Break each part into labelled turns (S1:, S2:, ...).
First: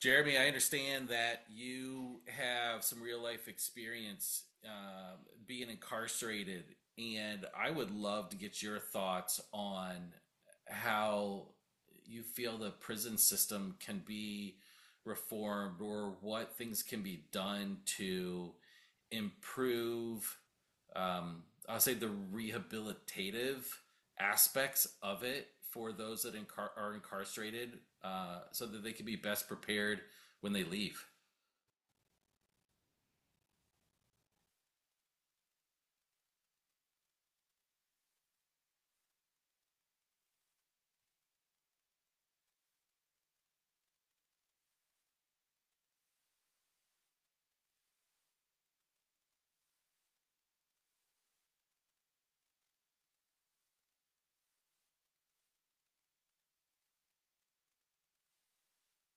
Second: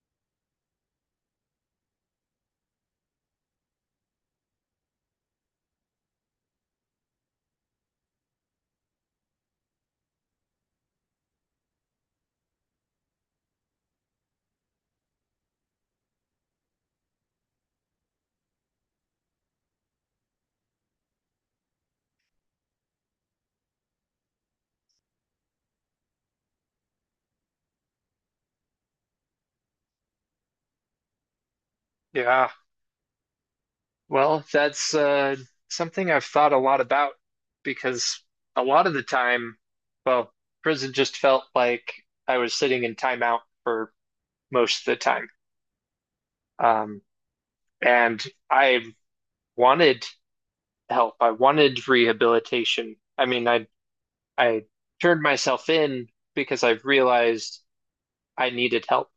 S1: Jeremy, I understand that you have some real life experience being incarcerated, and I would love to get your thoughts on how you feel the prison system can be reformed or what things can be done to improve, um, I'll say, the rehabilitative aspects of it for those that are incarcerated so that they can be best prepared when they leave.
S2: Yeah. Well, that's something I've thought a lot about because a lot of the time, well, prison just felt like I was sitting in timeout for most of the time. Um, and I wanted help. I wanted rehabilitation. I mean, I turned myself in because I realized I needed help.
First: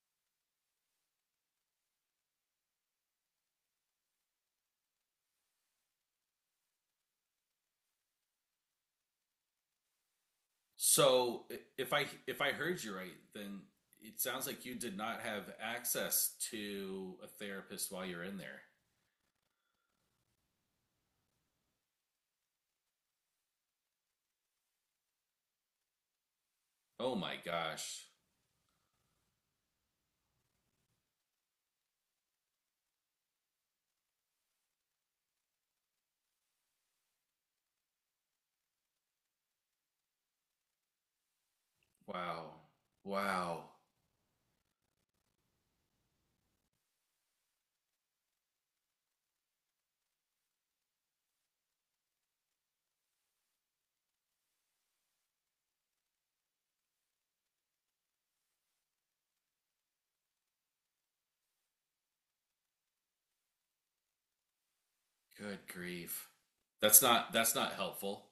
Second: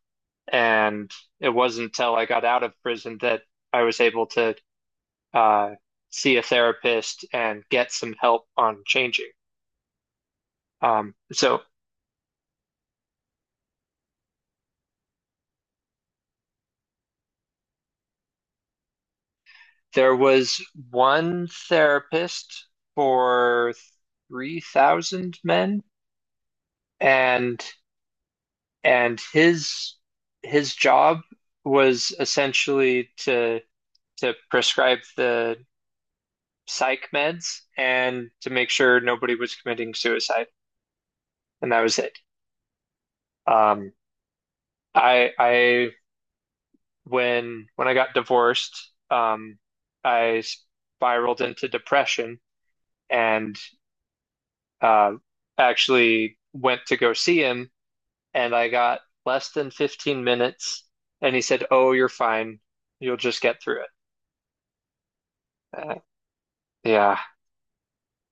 S2: And it wasn't until I got out of prison that I was able to uh, see a therapist and get some help on changing. Um,
S1: So
S2: so
S1: if I heard you right, then it sounds like you did not have access to a therapist while you're in there.
S2: there was one therapist for 3,000 men,
S1: Oh my
S2: and
S1: gosh.
S2: and his job was essentially to prescribe the psych meds and to make sure nobody was committing suicide, and that was it.
S1: Wow. Wow.
S2: Um, I When I got divorced, I spiraled into depression and uh, actually went to go see him, and I got less than 15 minutes, and he said, "Oh, you're fine. You'll just get through it."
S1: Good
S2: Uh,
S1: grief. That's
S2: yeah,
S1: not that's not helpful.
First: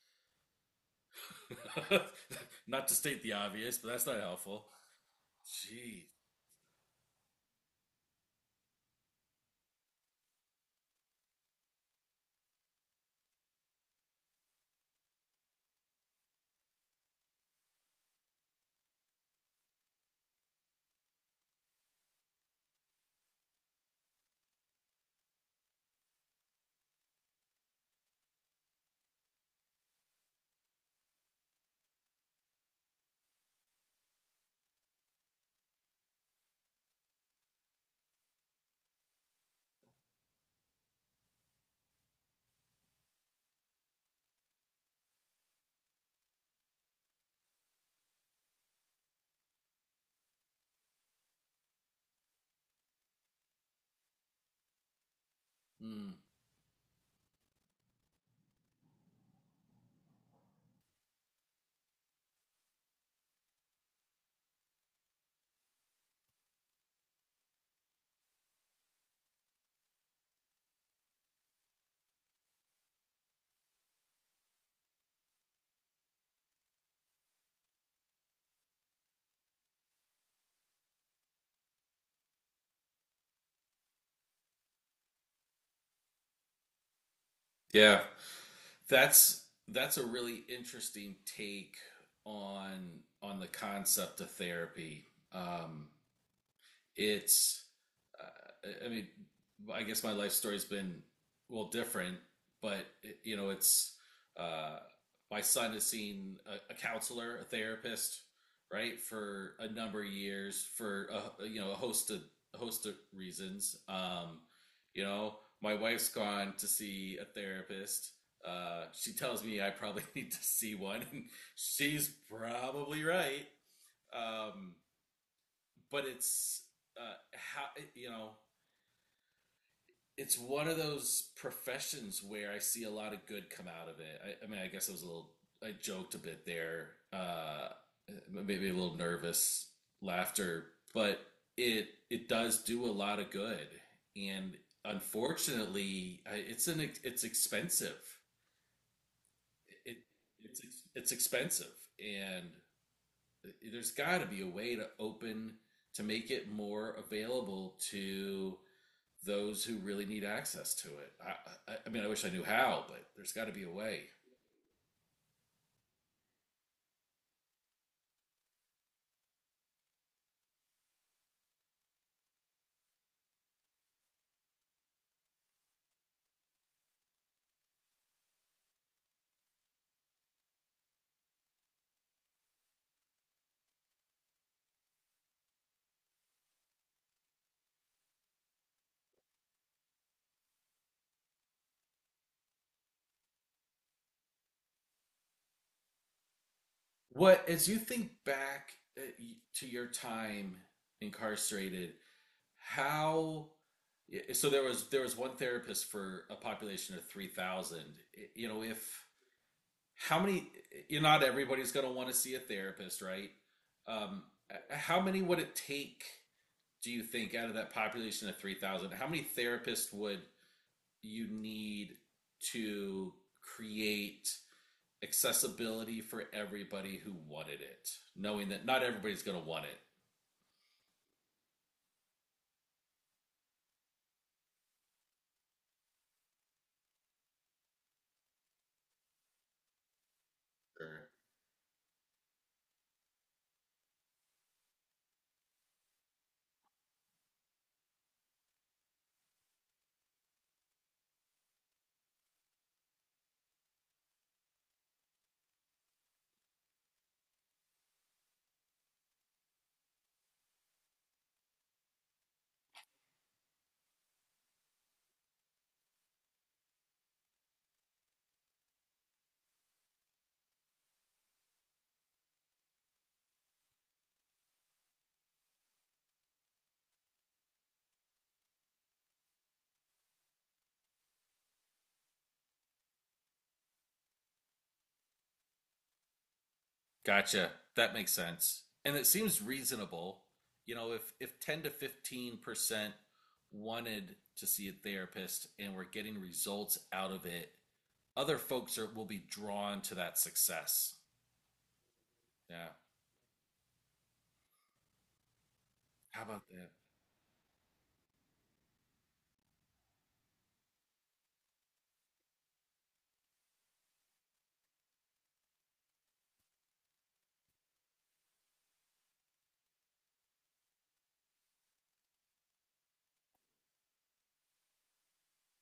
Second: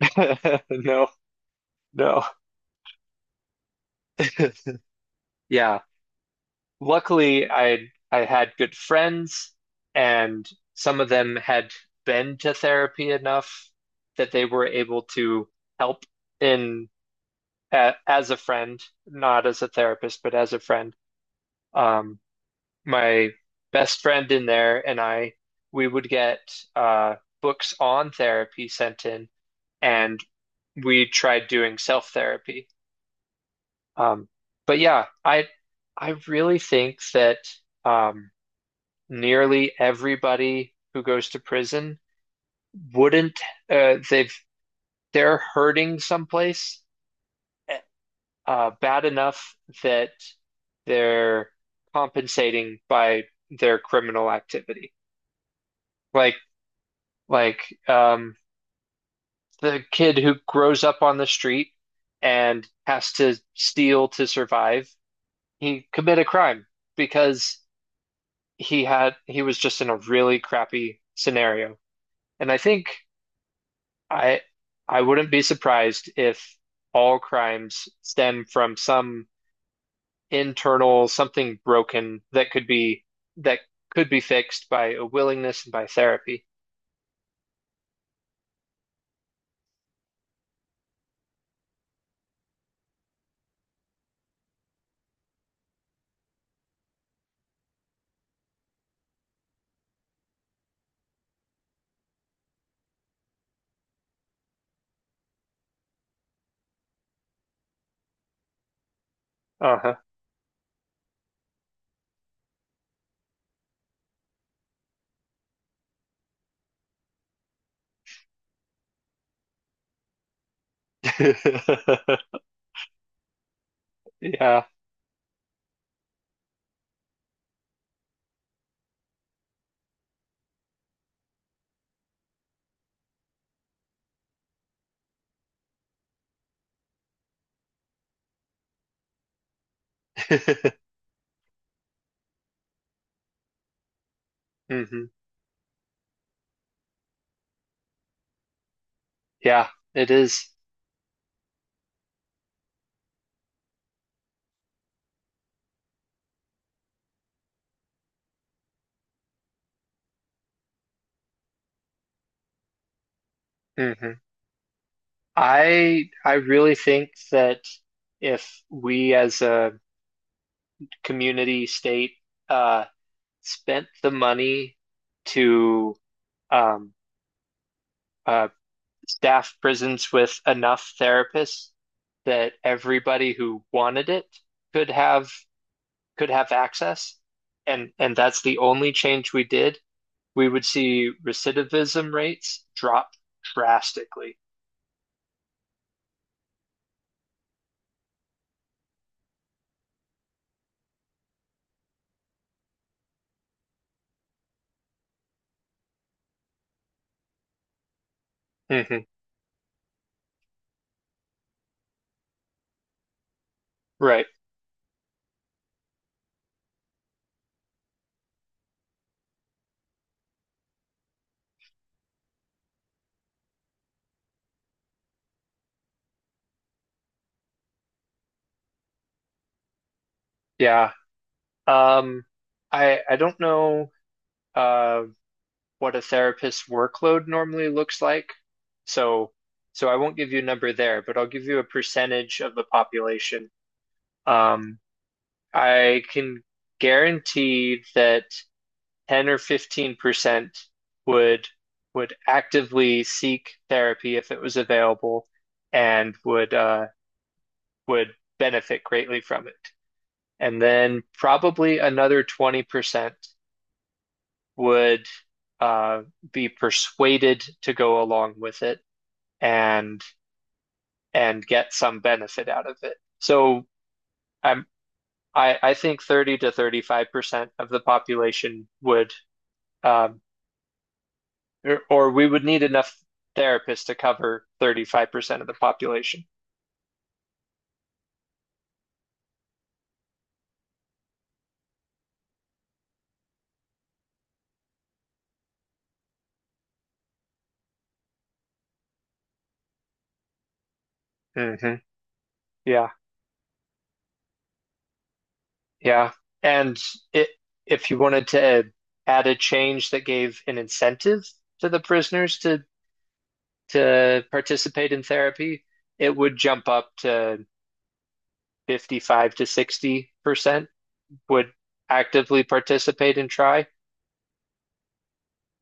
S2: no, no,
S1: Not to state the obvious, but that's not helpful.
S2: yeah.
S1: Gee.
S2: Luckily, I had good friends, and some of them had been to therapy enough that they were able to help in as a friend, not as a therapist, but as a friend. Um, my best friend in there and I, we would get uh, books on therapy sent in, and we tried doing self therapy. Um, but yeah, I really think that um, nearly everybody who goes to prison wouldn't they've they're hurting someplace eh, bad enough that they're compensating by their criminal activity.
S1: Hmm.
S2: Like like um, the kid who grows up on the street and has to steal to survive, he commit a crime because he was just in a really crappy scenario. And I think I I wouldn't be surprised if all crimes stem from some internal something broken that could be fixed by a willingness and by therapy.
S1: Yeah. That's a really interesting take on on the concept of therapy. Um, it's I, mean, I guess my life story's been well different, but you know, it's uh, my son has seen a counselor, a therapist, right, for a
S2: Uh-huh.
S1: number of years for a, a host of reasons. You know, my wife's gone to see a therapist. She tells me I probably need to see one, and she's probably right.
S2: Yeah.
S1: Um, but it's how you know it's one of those professions where I see a lot of good come out of it. I mean, I guess I was a little, I joked a bit there, maybe a little nervous laughter, but it does do a lot of good. And
S2: Hmm.
S1: unfortunately, it's expensive.
S2: Yeah,
S1: It
S2: it is.
S1: it's it's expensive, and there's got to be a way to open to make it more available to those who really need access to it. I mean, I wish I knew how, but there's got to be a way.
S2: Mm-hmm. I really think that if we as a community state uh spent the money to um uh staff prisons with enough therapists that everybody who wanted it could have could have access, and that's the only change we did, we would see recidivism rates drop drastically.
S1: What, as you think back uh, to your time incarcerated, how? So there was one therapist for a population of 3,000. You know,
S2: Hmm.
S1: if how many? You know, not everybody's going to want to see a therapist, right? Um,
S2: Right.
S1: how many would it take? Do you think out of that population of 3,000, how many therapists would you need to create accessibility for everybody who wanted it, knowing that not everybody's going to want it.
S2: Yeah. Um, I don't know uh what a therapist's workload normally looks like, so so I won't give you a number there,
S1: Sure.
S2: but I'll give you a percentage of the population. Um, I can guarantee that 10 or 15% would would actively seek therapy if it was available and would benefit greatly from it. And then probably another 20% would uh, be persuaded to go along with it and get some benefit out of it. So I'm I think 30 to 35% of the population would um, or we would need enough therapists to cover 35% of the population.
S1: Gotcha. That makes sense. And it seems reasonable. You know, if 10 to 15% wanted to see a therapist and we're getting results out of it, other folks are, will be drawn to that success.
S2: Hmm.
S1: Yeah.
S2: Yeah, yeah.
S1: How about that?
S2: And it, if you wanted to add a change that gave an incentive to the prisoners to participate in therapy, it would jump up to 55 to 60% would actively participate and try.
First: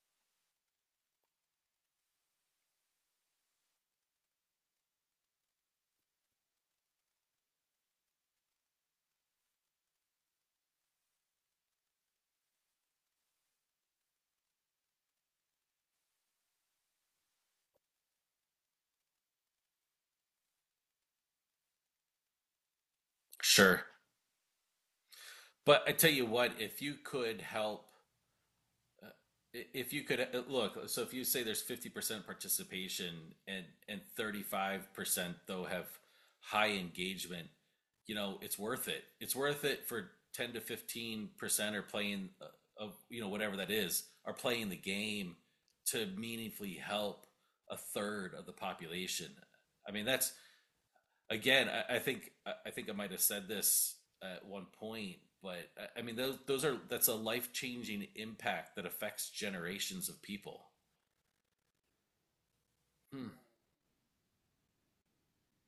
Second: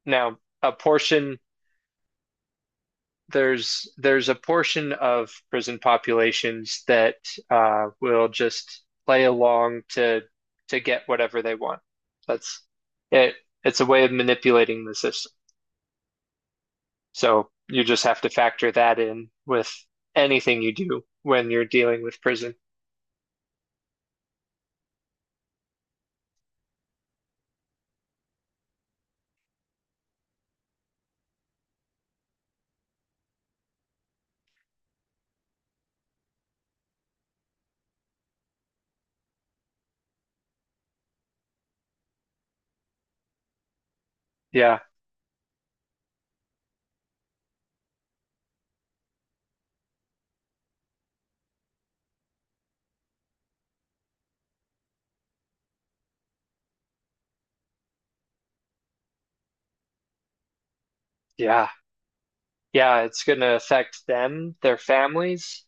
S2: Now, a portion there's a portion of prison populations that will just play along to get whatever they want. That's it. It's a way of manipulating the system. So you just have to factor that in with anything you do when you're dealing with prison.
S1: Sure. But I tell you what, if you could help Uh, If you could, look, so if you say there's 50% participation and 35% though have high engagement, you know, it's worth it. It's worth it for 10 to 15% are playing of, you know, whatever that is, are playing the
S2: Yeah,
S1: game to meaningfully help a third of the population. I mean, that's again, I think I think I might have said this at one point, but I mean those are that's a life changing impact that affects generations of people.
S2: yeah, yeah. It's
S1: Hmm.
S2: gonna affect them, their families.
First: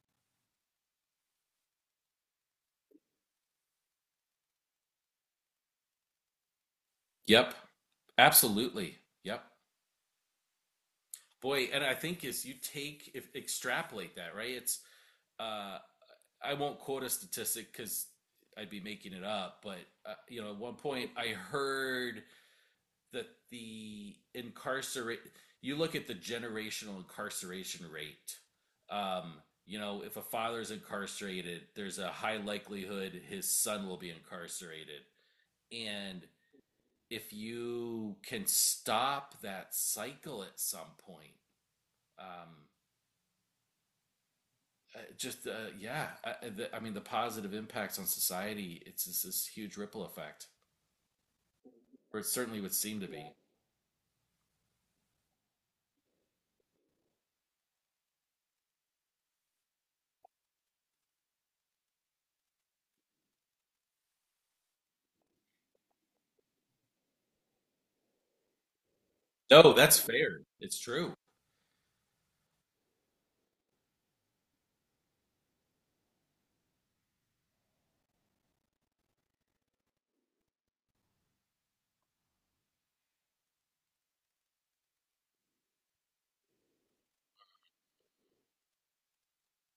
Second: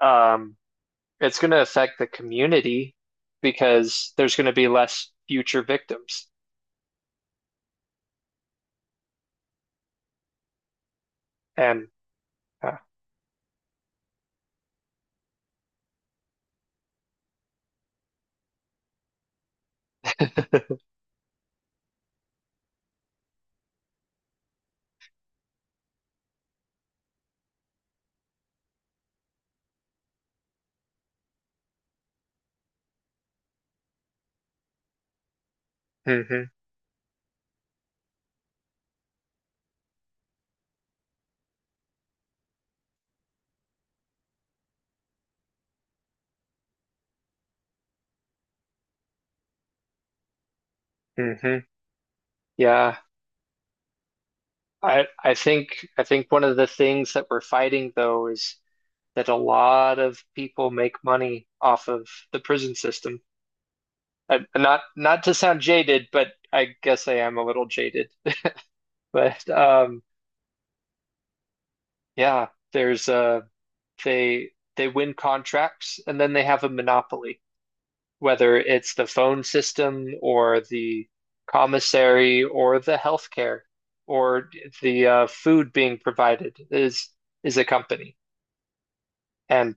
S2: Um, it's gonna affect the community because there's gonna be less future victims
S1: Yep, absolutely. Yep, boy, and
S2: and.
S1: I think as you
S2: uh,
S1: take if extrapolate that right, it's uh, I won't quote a statistic because I'd be making it up, but you know at one point I heard that the incarcerate you look at the generational incarceration rate. Um, you know, if a father's incarcerated, there's a high likelihood his son will be incarcerated. And
S2: hmm.
S1: if you can stop that cycle at some point, um, just yeah, I mean, the positive impacts on society, it's just this huge ripple effect,
S2: Hmm.
S1: or it certainly would
S2: Yeah.
S1: seem to be.
S2: I think one of the things that we're fighting though is that a lot of people make money off of the prison system. Not to sound jaded, but I guess I am a little jaded. But
S1: No, that's fair. It's true.
S2: yeah, there's they win contracts and then they have a monopoly. Whether it's the phone system or the commissary or the healthcare or the food being provided is a company. And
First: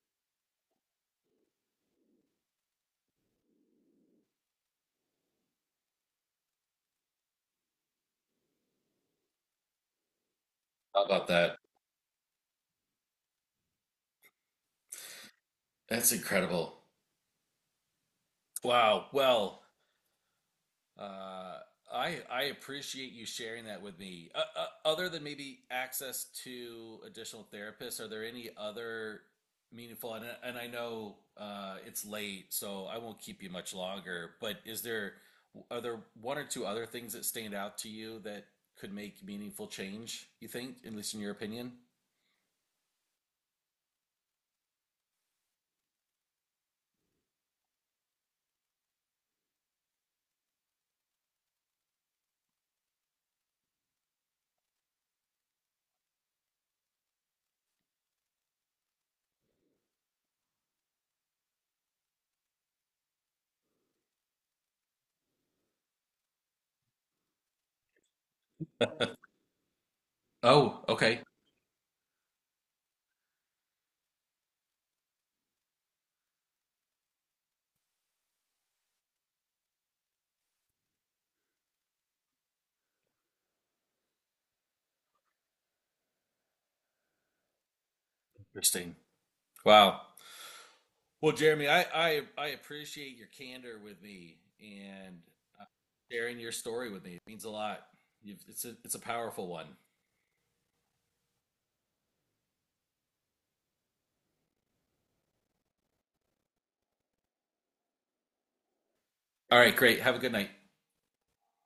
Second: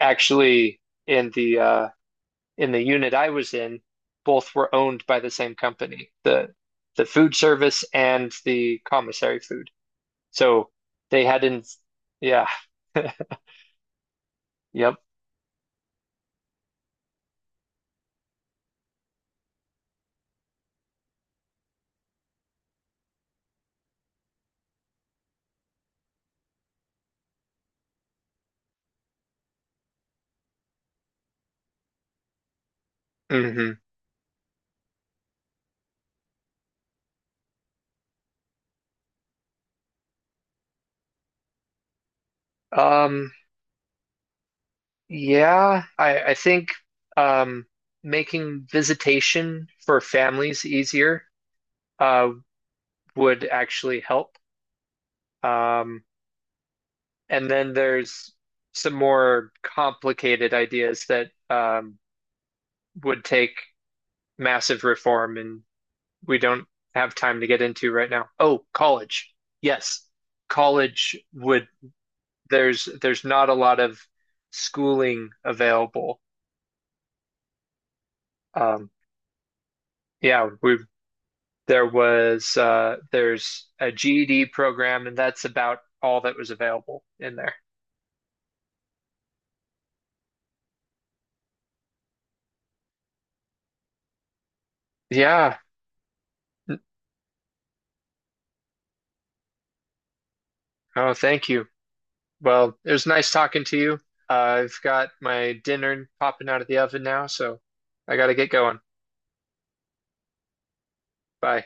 S2: actually, in the uh, in the unit I was in, both were owned by the same company, the food service and the commissary food. So
S1: How
S2: they
S1: about
S2: had
S1: that?
S2: not yeah, yep.
S1: That's incredible. Wow. Well, uh, I appreciate you sharing that with me. Other than maybe access to additional therapists, are there any other meaningful? And I know it's late, so I won't keep you
S2: Hmm.
S1: much longer. But is there are there one or two other things that stand out to you that could make meaningful change? You think, at least in your opinion?
S2: Um, Yeah, I think um, making visitation for families easier uh, would actually help. Um, and then there's some more complicated ideas that would take massive reform, and we don't have time to get into right now. Oh, college. Yes,
S1: Oh,
S2: college
S1: okay.
S2: would. There's not a lot of schooling available. Um, yeah, we There was there's a GED program, and that's about all that was available in there.
S1: Interesting. Wow. Well, Jeremy, I appreciate your candor with me and
S2: Yeah.
S1: sharing your story with me. It means a lot. It's a powerful one.
S2: Oh, thank you. Well, it was nice talking to you. Uh, I've got my dinner popping out of the oven now, so I gotta get going.
S1: All right, great. Have a good night.
S2: Bye.